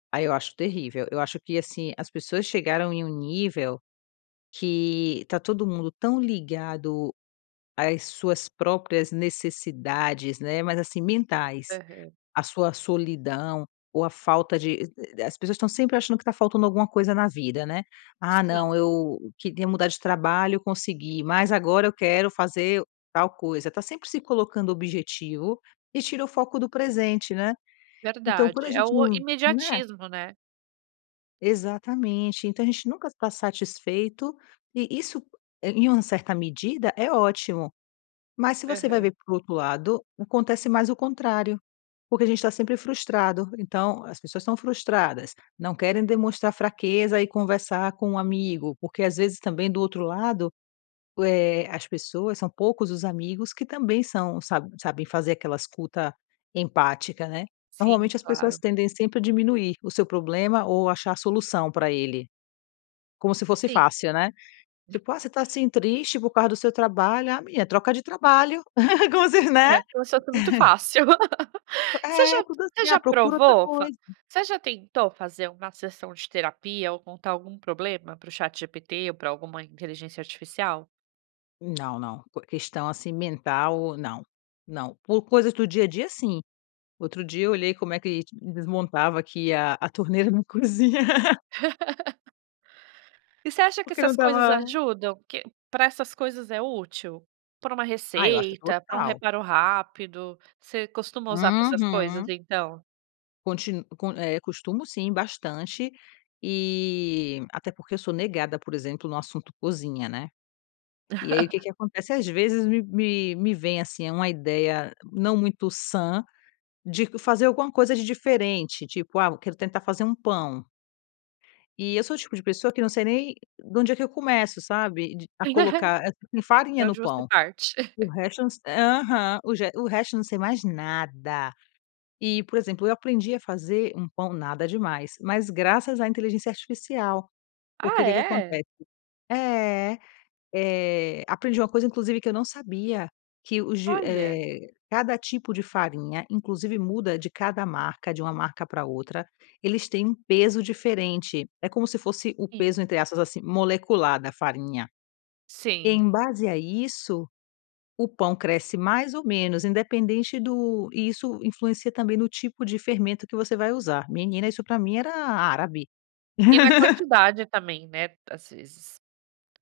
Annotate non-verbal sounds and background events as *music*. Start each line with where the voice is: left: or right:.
left: Aí eu acho terrível, eu acho que assim, as pessoas chegaram em um nível que tá todo mundo tão ligado às suas próprias necessidades, né, mas assim mentais,
right: Aham.
left: a sua solidão, ou a falta de e as pessoas estão sempre achando que tá faltando alguma coisa na vida, né. "Ah não
right: Sim.
left: eu queria mudar de trabalho eu consegui mas agora eu quero fazer tal coisa", tá sempre se colocando objetivo, e tira o foco do presente, né. Então quando
right: Verdade,
left: a
right: é
left: gente
right: o
left: não né?
right: imediatismo, né.
left: Exatamente, então a gente nunca tá satisfeito, e isso em uma certa medida é ótimo. Mas se você vai
right: Aham.
left: ver por outro lado, acontece mais o contrário, porque a gente tá sempre frustrado, então as pessoas estão frustradas, não querem demonstrar fraqueza e conversar com um amigo, porque às vezes também do outro lado, eh, as pessoas são poucos os amigos que também são sa sabem fazer aquela escuta empática, né.
right: Sim,
left: Normalmente as pessoas
right: claro.
left: tendem sempre a diminuir o seu problema ou achar a solução para ele. Como se fosse
right: Sim.
left: fácil, né. Tipo: "Ah, você está assim triste por causa do seu trabalho, ah menina troca de trabalho", como se, né.
right: É, que o seu tá muito fácil. *laughs* Você
left: É
right: já
left: tudo
right: você
left: assim: "Ah
right: já
left: procura outra
right: provou,
left: coisa".
right: você já tentou fazer uma sessão de terapia ou contar algum problema para o ChatGPT ou para alguma inteligência artificial?
left: Não, não, por questão assim mental não, não, por coisas do dia a dia sim, outro dia eu olhei como é que desmontava aqui a a torneira na cozinha. *laughs*
right: *laughs* E você acha que
left: Porque não
right: essas coisas
left: estava
right: ajudam? Que para essas coisas é útil? Para uma
left: Ah, eu acho que é
right: receita, para um
left: total.
right: reparo rápido? Você costuma usar para essas coisas
left: Uhum.
right: então?
left: Contin eh, costumo sim bastante, e até porque eu sou negada, por exemplo, no assunto cozinha, né. E aí o que
right: *giggles*
left: que acontece às vezes me me me vem, assim, eh, uma ideia não muito sã, de fazer alguma coisa de diferente, tipo: "Ah, quero tentar fazer um pão". E eu sou o tipo de pessoa que não sei nem da onde é que eu começo, sabe, a
right: *giggles*
left: colocar
right: De
left: farinha no
right: onde você
left: pão.
right: parte?
left: O resto não aham, o resto não sei mais nada. E, por exemplo, eu aprendi a fazer um pão, nada demais, mas graças à inteligência artificial. Porque
right: Ah
left: o que que
right: é?
left: acontece é, eh, aprendi uma coisa inclusive que eu não sabia, que os de
right: Olha.
left: eh, cada tipo de farinha, inclusive muda de cada marca, de uma marca para outra. Eles têm um peso diferente, é como se fosse o
right: Sim.
left: peso, entre aspas, assim, molecular da farinha.
right: Sim.
left: Em base a isso, o pão cresce mais ou menos independente do e isso influencia também no tipo de fermento que você vai usar, menina isso para mim era árabe.
right: E na
left: *laughs*
right: quantidade também, né, às vezes.